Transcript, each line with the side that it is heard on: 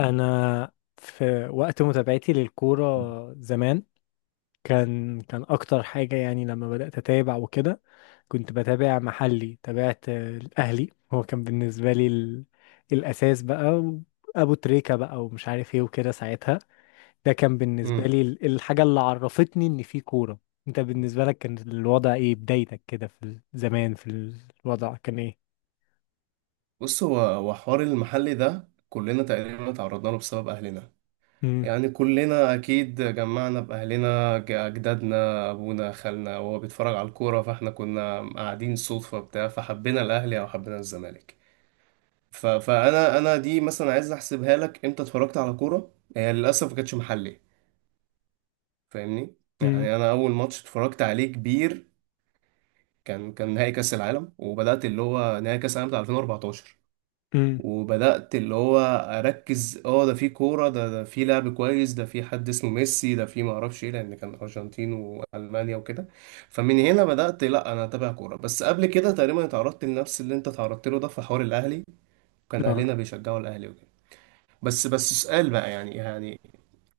left: انا في وقت متابعتي للكوره زمان كان اكتر حاجه، يعني لما بدات اتابع وكده كنت بتابع محلي. تابعت الاهلي، هو كان بالنسبه لي الاساس بقى. ابو تريكه بقى ومش عارف ايه وكده، ساعتها ده كان بالنسبه
right: مم.
left: لي الحاجه اللي عرفتني ان في كوره. انت بالنسبه لك كان الوضع ايه؟ بدايتك كده في زمان، في الوضع كان ايه؟
right: بص هو حوار المحل ده، كلنا تقريبا تعرضنا له بسبب اهلنا،
left: امم.
right: يعني كلنا اكيد جمعنا باهلنا، اجدادنا، ابونا، خالنا، وهو بيتفرج على الكوره، فاحنا كنا قاعدين صدفه بتاع، فحبينا الاهلي او حبينا الزمالك. فانا دي مثلا عايز احسبها لك، امتى اتفرجت على كوره؟ هي للاسف ما كانتش محلي، فاهمني.
left: امم.
right: يعني انا اول ماتش اتفرجت عليه كبير كان نهائي كاس العالم، وبدات اللي هو نهائي كاس العالم بتاع 2014،
left: امم.
right: وبدأت اللي هو أركز، ده في كورة، ده في لعب كويس، ده في حد اسمه ميسي، ده في معرفش ايه، لأن كان أرجنتين وألمانيا وكده. فمن هنا بدأت، لأ أنا أتابع كورة. بس قبل كده تقريبا اتعرضت لنفس اللي أنت اتعرضت له، ده في حوار الأهلي، وكان
left: آه.
right: أهلنا بيشجعوا الأهلي وكده. بس سؤال بقى، يعني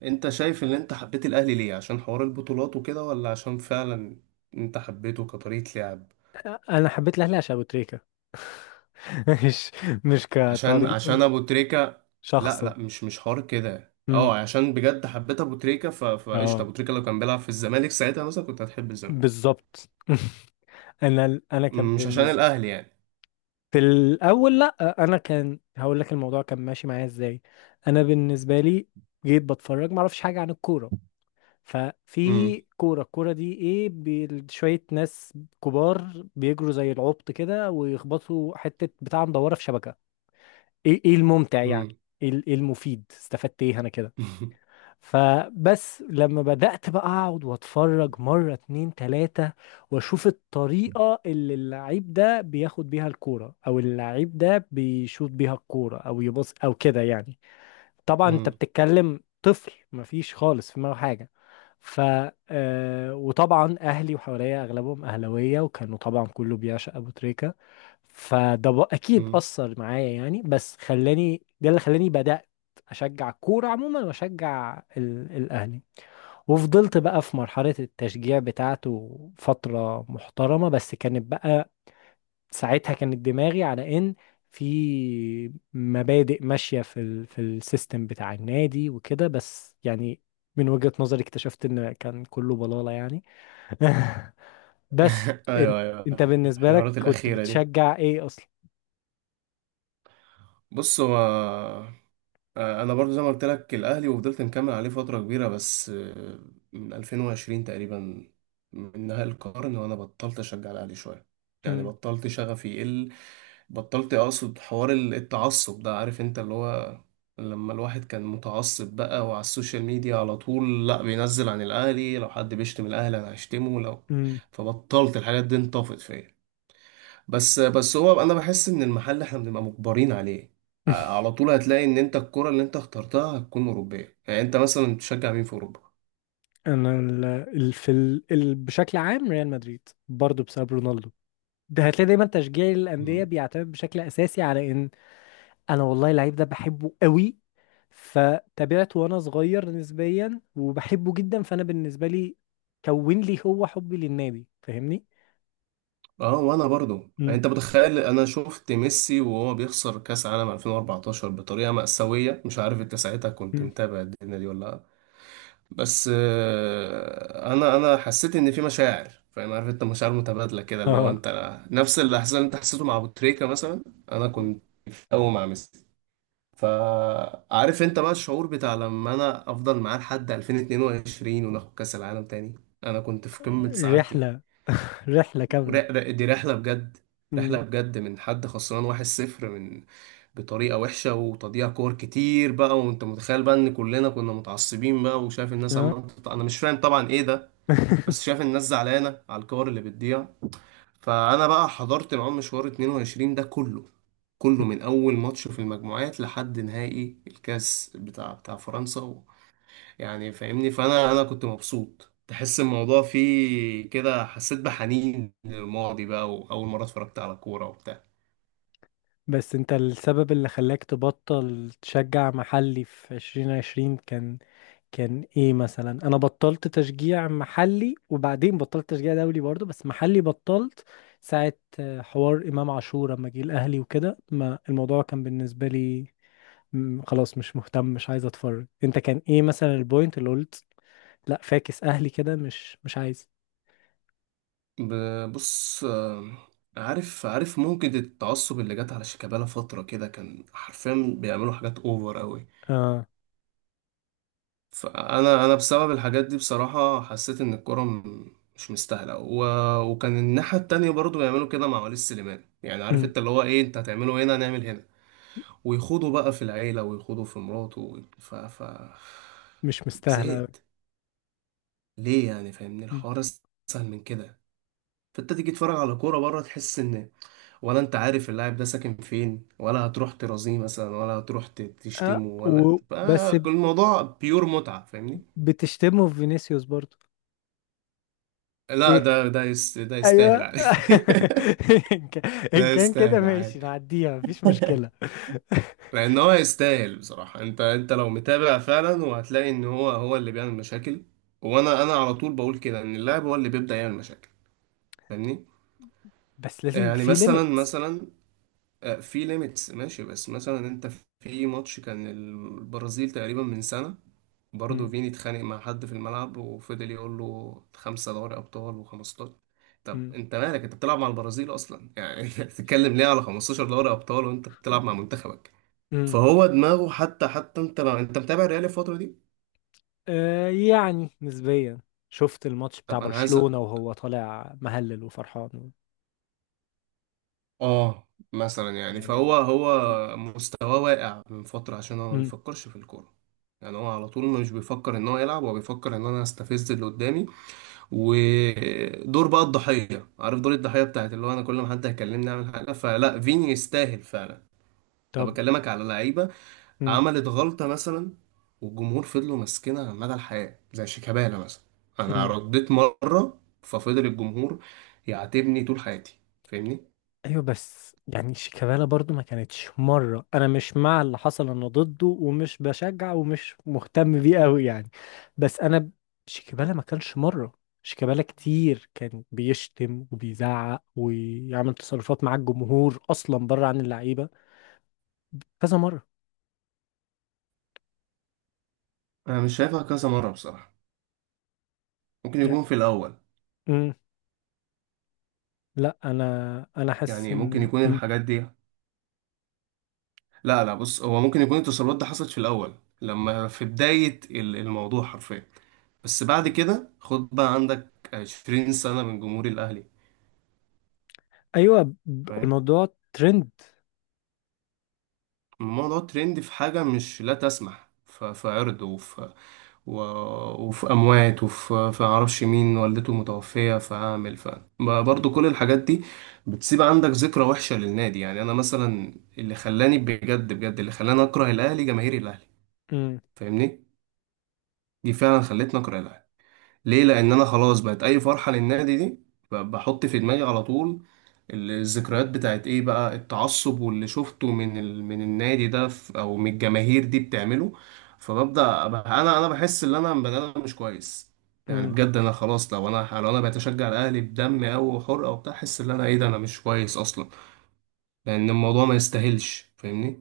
right: أنت شايف إن أنت حبيت الأهلي ليه؟ عشان حوار البطولات وكده، ولا عشان فعلا أنت حبيته كطريقة لعب؟
left: انا حبيت الاهلي عشان ابو تريكة. مش مش
right: عشان
left: كطريقة،
right: ابو تريكة. لا
left: شخصا.
right: لا، مش حوار كده،
left: امم.
right: عشان بجد حبيت ابو تريكة، فقشطة
left: اه.
right: ابو تريكة لو كان بيلعب في الزمالك ساعتها مثلا كنت هتحب الزمالك،
left: بالظبط. انا كان
right: مش عشان
left: بالنسبه
right: الاهلي يعني.
left: في الاول، لا، انا كان هقول لك الموضوع كان ماشي معايا ازاي. انا بالنسبه لي جيت بتفرج، ما اعرفش حاجه عن الكوره.
right: امم
left: ففي كوره، الكوره دي ايه؟ شويه ناس كبار بيجروا زي العبط كده ويخبطوا حته بتاع مدوره في شبكه. ايه الممتع يعني؟
right: امم
left: إيه المفيد؟ استفدت ايه انا كده؟ فبس لما بدأت بقى أقعد وأتفرج مرة، اتنين، تلاتة، وأشوف الطريقة اللي اللعيب ده بياخد بيها الكورة، أو اللعيب ده بيشوط بيها الكورة، أو يبص، أو كده يعني. طبعا انت
right: امم
left: بتتكلم طفل، مفيش خالص في دماغه حاجه. ف آه، وطبعا اهلي وحواليا اغلبهم اهلاويه، وكانوا طبعا كله بيعشق ابو تريكه. فده اكيد
right: امم
left: اثر معايا يعني، بس خلاني، ده اللي خلاني بدات اشجع الكوره عموما، واشجع الاهلي. وفضلت بقى في مرحله التشجيع بتاعته فتره محترمه، بس كانت بقى ساعتها كانت دماغي على ان في مبادئ ماشية في في السيستم بتاع النادي وكده، بس يعني من وجهة نظري اكتشفت ان كان كله بلالة يعني. بس انت
right: ايوه، ايوه،
left: انت بالنسبة لك
right: الحوارات
left: كنت
right: الاخيرة دي.
left: بتشجع ايه اصلا؟
right: بص هو، انا برضو زي ما قلت لك الاهلي، وفضلت مكمل عليه فترة كبيرة. بس من 2020 تقريبا، من نهاية القرن، وانا بطلت اشجع الاهلي شوية، يعني
left: امم.
right: بطلت، شغفي يقل، بطلت اقصد حوار التعصب ده. عارف انت اللي هو لما الواحد كان متعصب بقى، وعلى السوشيال ميديا على طول، لا بينزل عن الاهلي لو حد بيشتم الاهلي انا هشتمه لو.
left: امم.
right: فبطلت الحاجات دي، انطفت فيا. بس هو انا بحس ان المحل احنا بنبقى مجبرين عليه. على طول هتلاقي ان انت الكرة اللي انت اخترتها هتكون اوروبية، يعني انت مثلا بتشجع مين في اوروبا؟
left: انا ال ال في ال ال بشكل عام ريال مدريد، برضو بسبب رونالدو. ده هتلاقي دايما تشجيع الانديه بيعتمد بشكل اساسي على ان انا والله اللعيب ده بحبه قوي، فتابعته وانا صغير نسبيا، وبحبه جدا، فانا بالنسبه لي كون لي هو حبي للنادي، فاهمني؟
right: اه، وانا برضو،
left: مم.
right: انت متخيل انا شفت ميسي وهو بيخسر كاس عالم 2014 بطريقه مأساويه، مش عارف انت ساعتها كنت
left: مم.
right: متابع الدنيا دي ولا لا؟ بس انا حسيت ان في مشاعر، فاهم؟ عارف انت مشاعر متبادله كده، اللي هو
left: اه.
right: انت نفس الاحساس اللي انت حسيته مع ابو تريكه مثلا. انا
left: مم.
right: كنت قوي مع ميسي، فعارف انت بقى الشعور بتاع لما انا افضل معاه لحد 2022 وناخد كاس العالم تاني. انا كنت في قمه سعادتي.
left: رحله. رحله كامله.
right: دي رحلة بجد، رحلة
left: مم.
right: بجد، من حد خسران 1-0، من، بطريقة وحشة وتضييع كور كتير بقى، وانت متخيل بقى ان كلنا كنا متعصبين بقى وشايف الناس
left: اه.
right: عمالة انا مش فاهم طبعا ايه ده. بس شايف الناس زعلانة على الكور اللي بتضيع. فانا بقى حضرت معاهم مشوار 22 ده كله، كله من اول ماتش في المجموعات لحد نهائي الكاس بتاع فرنسا، يعني، فاهمني. فانا كنت مبسوط، تحس الموضوع فيه كده، حسيت بحنين للماضي بقى، واول مره اتفرجت على كوره وبتاع.
left: بس انت السبب اللي خلاك تبطل تشجع محلي في 2020، كان ايه مثلا؟ انا بطلت تشجيع محلي وبعدين بطلت تشجيع دولي برضو، بس محلي بطلت ساعة حوار امام عاشور لما جه الاهلي وكده. ما الموضوع كان بالنسبة لي خلاص، مش مهتم، مش عايز اتفرج. انت كان ايه مثلا البوينت اللي قلت لا، فاكس اهلي كده، مش عايز؟
right: بص، عارف ممكن التعصب اللي جت على شيكابالا فتره كده كان حرفيا بيعملوا حاجات اوفر قوي.
left: اه.
right: فانا بسبب الحاجات دي، بصراحه، حسيت ان الكوره مش مستاهله، وكان الناحيه التانية برضو بيعملوا كده مع وليد سليمان. يعني عارف
left: مم.
right: انت اللي هو ايه، انت هتعمله هنا هنعمل هنا، ويخوضوا بقى في العيلة، ويخوضوا في مراته،
left: مش مستاهلة أوي.
right: زهقت. ليه يعني؟ فاهمني،
left: مم.
right: الحوار اسهل من كده. فانت تيجي تتفرج على كورة بره، تحس ان، ولا انت عارف اللاعب ده ساكن فين، ولا هتروح ترازيه مثلا، ولا هتروح
left: اه
right: تشتمه، ولا بقى
left: وبس.
right: كل الموضوع بيور متعة، فاهمني.
left: بتشتمه في فينيسيوس برضو؟
right: لا، ده
left: ايوه.
right: يستاهل عادي.
left: ان كان إن
right: ده
left: كان كده
right: يستاهل
left: ماشي
right: عادي.
left: نعديها، مفيش مشكلة.
right: لان هو يستاهل بصراحه. انت لو متابع فعلا وهتلاقي ان هو هو اللي بيعمل مشاكل، وانا على طول بقول كده ان اللاعب هو اللي بيبدا يعمل مشاكل، فاهمني.
left: بس لازم يبقى
right: يعني
left: في
right: مثلا
left: ليميت.
right: مثلا في ليميتس ماشي، بس مثلا انت، في ماتش كان البرازيل تقريبا من سنه، برضه
left: مم.
right: فيني اتخانق مع حد في الملعب، وفضل يقول له خمسة دوري أبطال و15. طب
left: مم.
right: أنت مالك؟ أنت بتلعب مع البرازيل أصلا يعني. أنت بتتكلم ليه على 15 دوري أبطال وأنت بتلعب مع منتخبك؟
left: مم.
right: فهو دماغه، حتى انت لو انت متابع الريال الفترة دي.
left: آه، يعني نسبيا، شفت الماتش بتاع
right: طب انا عايز
left: برشلونة وهو طالع مهلل وفرحان
right: اه مثلا يعني، فهو
left: يعني مم.
right: هو مستواه واقع من فترة، عشان هو ما
left: مم.
right: بيفكرش في الكورة. يعني هو على طول مش بيفكر ان هو يلعب، هو بيفكر ان انا استفز اللي قدامي ودور بقى الضحية، عارف دور الضحية بتاعت اللي هو انا كل ما حد هيكلمني اعمل حاجة. فلا، فيني يستاهل فعلا. انا
left: طب.
right: بكلمك على لعيبة
left: مم.
right: عملت غلطة مثلا، والجمهور فضلوا ماسكينها مدى الحياة، زي شيكابالا مثلا، أنا
left: مم.
right: رديت مرة ففضل الجمهور يعاتبني طول حياتي، فاهمني؟
left: ايوه، بس يعني شيكابالا برضو ما كانتش مره، انا مش مع اللي حصل، انا ضده ومش بشجع ومش مهتم بيه قوي يعني. بس انا شيكابالا ما كانش مره. شيكابالا كتير كان بيشتم وبيزعق ويعمل تصرفات مع الجمهور اصلا، بره عن اللعيبه، كذا مره
right: أنا مش شايفها كذا مرة بصراحة. ممكن
left: يعني.
right: يكون في الأول،
left: مم، لا، انا حاسس
right: يعني
left: ان
right: ممكن يكون الحاجات دي، لا لا، بص هو ممكن يكون التصرفات دي حصلت في الأول، لما في بداية الموضوع حرفيا. بس بعد كده، خد بقى عندك 20 سنة من جمهور الأهلي،
left: ايوه،
right: فاهم؟
left: الموضوع ترند.
right: الموضوع ترند في حاجة مش، لا تسمح في عرض، و... وفي اموات، وفي معرفش مين والدته متوفيه، فاعمل برضه كل الحاجات دي بتسيب عندك ذكرى وحشه للنادي. يعني انا مثلا، اللي خلاني بجد بجد، اللي خلاني اكره الاهلي جماهير الاهلي، فاهمني، دي فعلا خلتني اكره الاهلي. ليه؟ لان انا خلاص، بقت اي فرحه للنادي دي بحط في دماغي على طول الذكريات بتاعت ايه بقى، التعصب واللي شفته من من النادي ده او من الجماهير دي بتعمله. فببدأ أبقى انا بحس ان انا بني ادم مش كويس، يعني بجد انا خلاص، لو انا بتشجع الاهلي بدم او وحرقه وبتاع، احس ان انا ايه ده، انا مش كويس اصلا، لان الموضوع ما يستاهلش، فاهمني.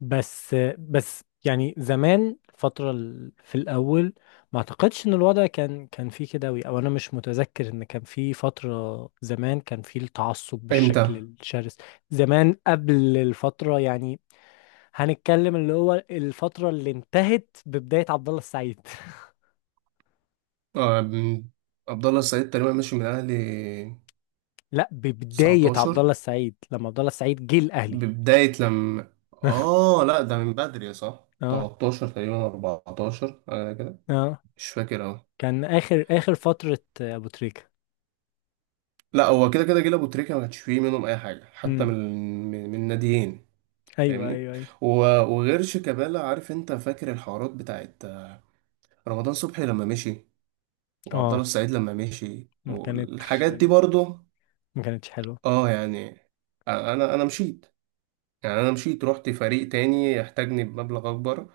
left: بس يعني زمان فترة في الأول، ما أعتقدش إن الوضع كان فيه كده أوي، أو أنا مش متذكر إن كان فيه فترة زمان كان فيه التعصب بالشكل
right: امتى؟
left: الشرس. زمان قبل الفترة يعني، هنتكلم اللي هو الفترة اللي انتهت ببداية عبد الله السعيد.
right: آه، م- عبد الله السعيد تقريبا ماشي من الاهلي
left: لا، ببداية عبد الله
right: 19.
left: السعيد لما عبد الله السعيد جه الأهلي.
right: ببداية لما، لا، ده من بدري، صح،
left: اه،
right: 13 تقريبا 14 حاجة،
left: اه،
right: مش فاكر، اه.
left: كان آخر آخر فترة أبو تريكة.
right: لا، هو كده كده جيل ابو تريكه، ما كانش فيه منهم اي حاجه، حتى
left: امم.
right: من من ناديين،
left: أيوه،
right: فاهمني.
left: أيوه، أيوه.
right: و- وغير شيكابالا، عارف انت، فاكر الحوارات بتاعت رمضان صبحي لما مشي، وعبد الله
left: اه،
right: السعيد لما مشي
left: كانت
right: والحاجات دي برضه،
left: ما كانتش حلوة.
right: اه يعني، انا مشيت. يعني انا مشيت، رحت فريق تاني يحتاجني بمبلغ اكبر،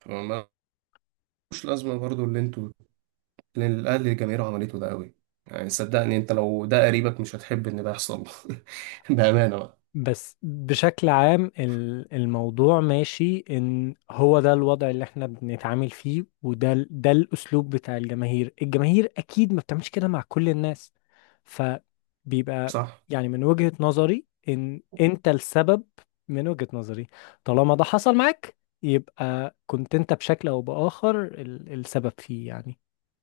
right: فما- ملوش لازمه برضه اللي الاهلي الجماهير عملته ده قوي. يعني صدقني، انت لو ده قريبك مش هتحب ان ده يحصل. بامانه بقى،
left: بس بشكل عام الموضوع ماشي ان هو ده الوضع اللي احنا بنتعامل فيه، وده ال- ده الاسلوب بتاع الجماهير. الجماهير اكيد ما بتعملش كده مع كل الناس، فبيبقى
right: صح.
left: يعني من وجهة نظري ان انت السبب. من وجهة نظري طالما ده حصل معاك، يبقى كنت انت بشكل او باخر السبب فيه يعني.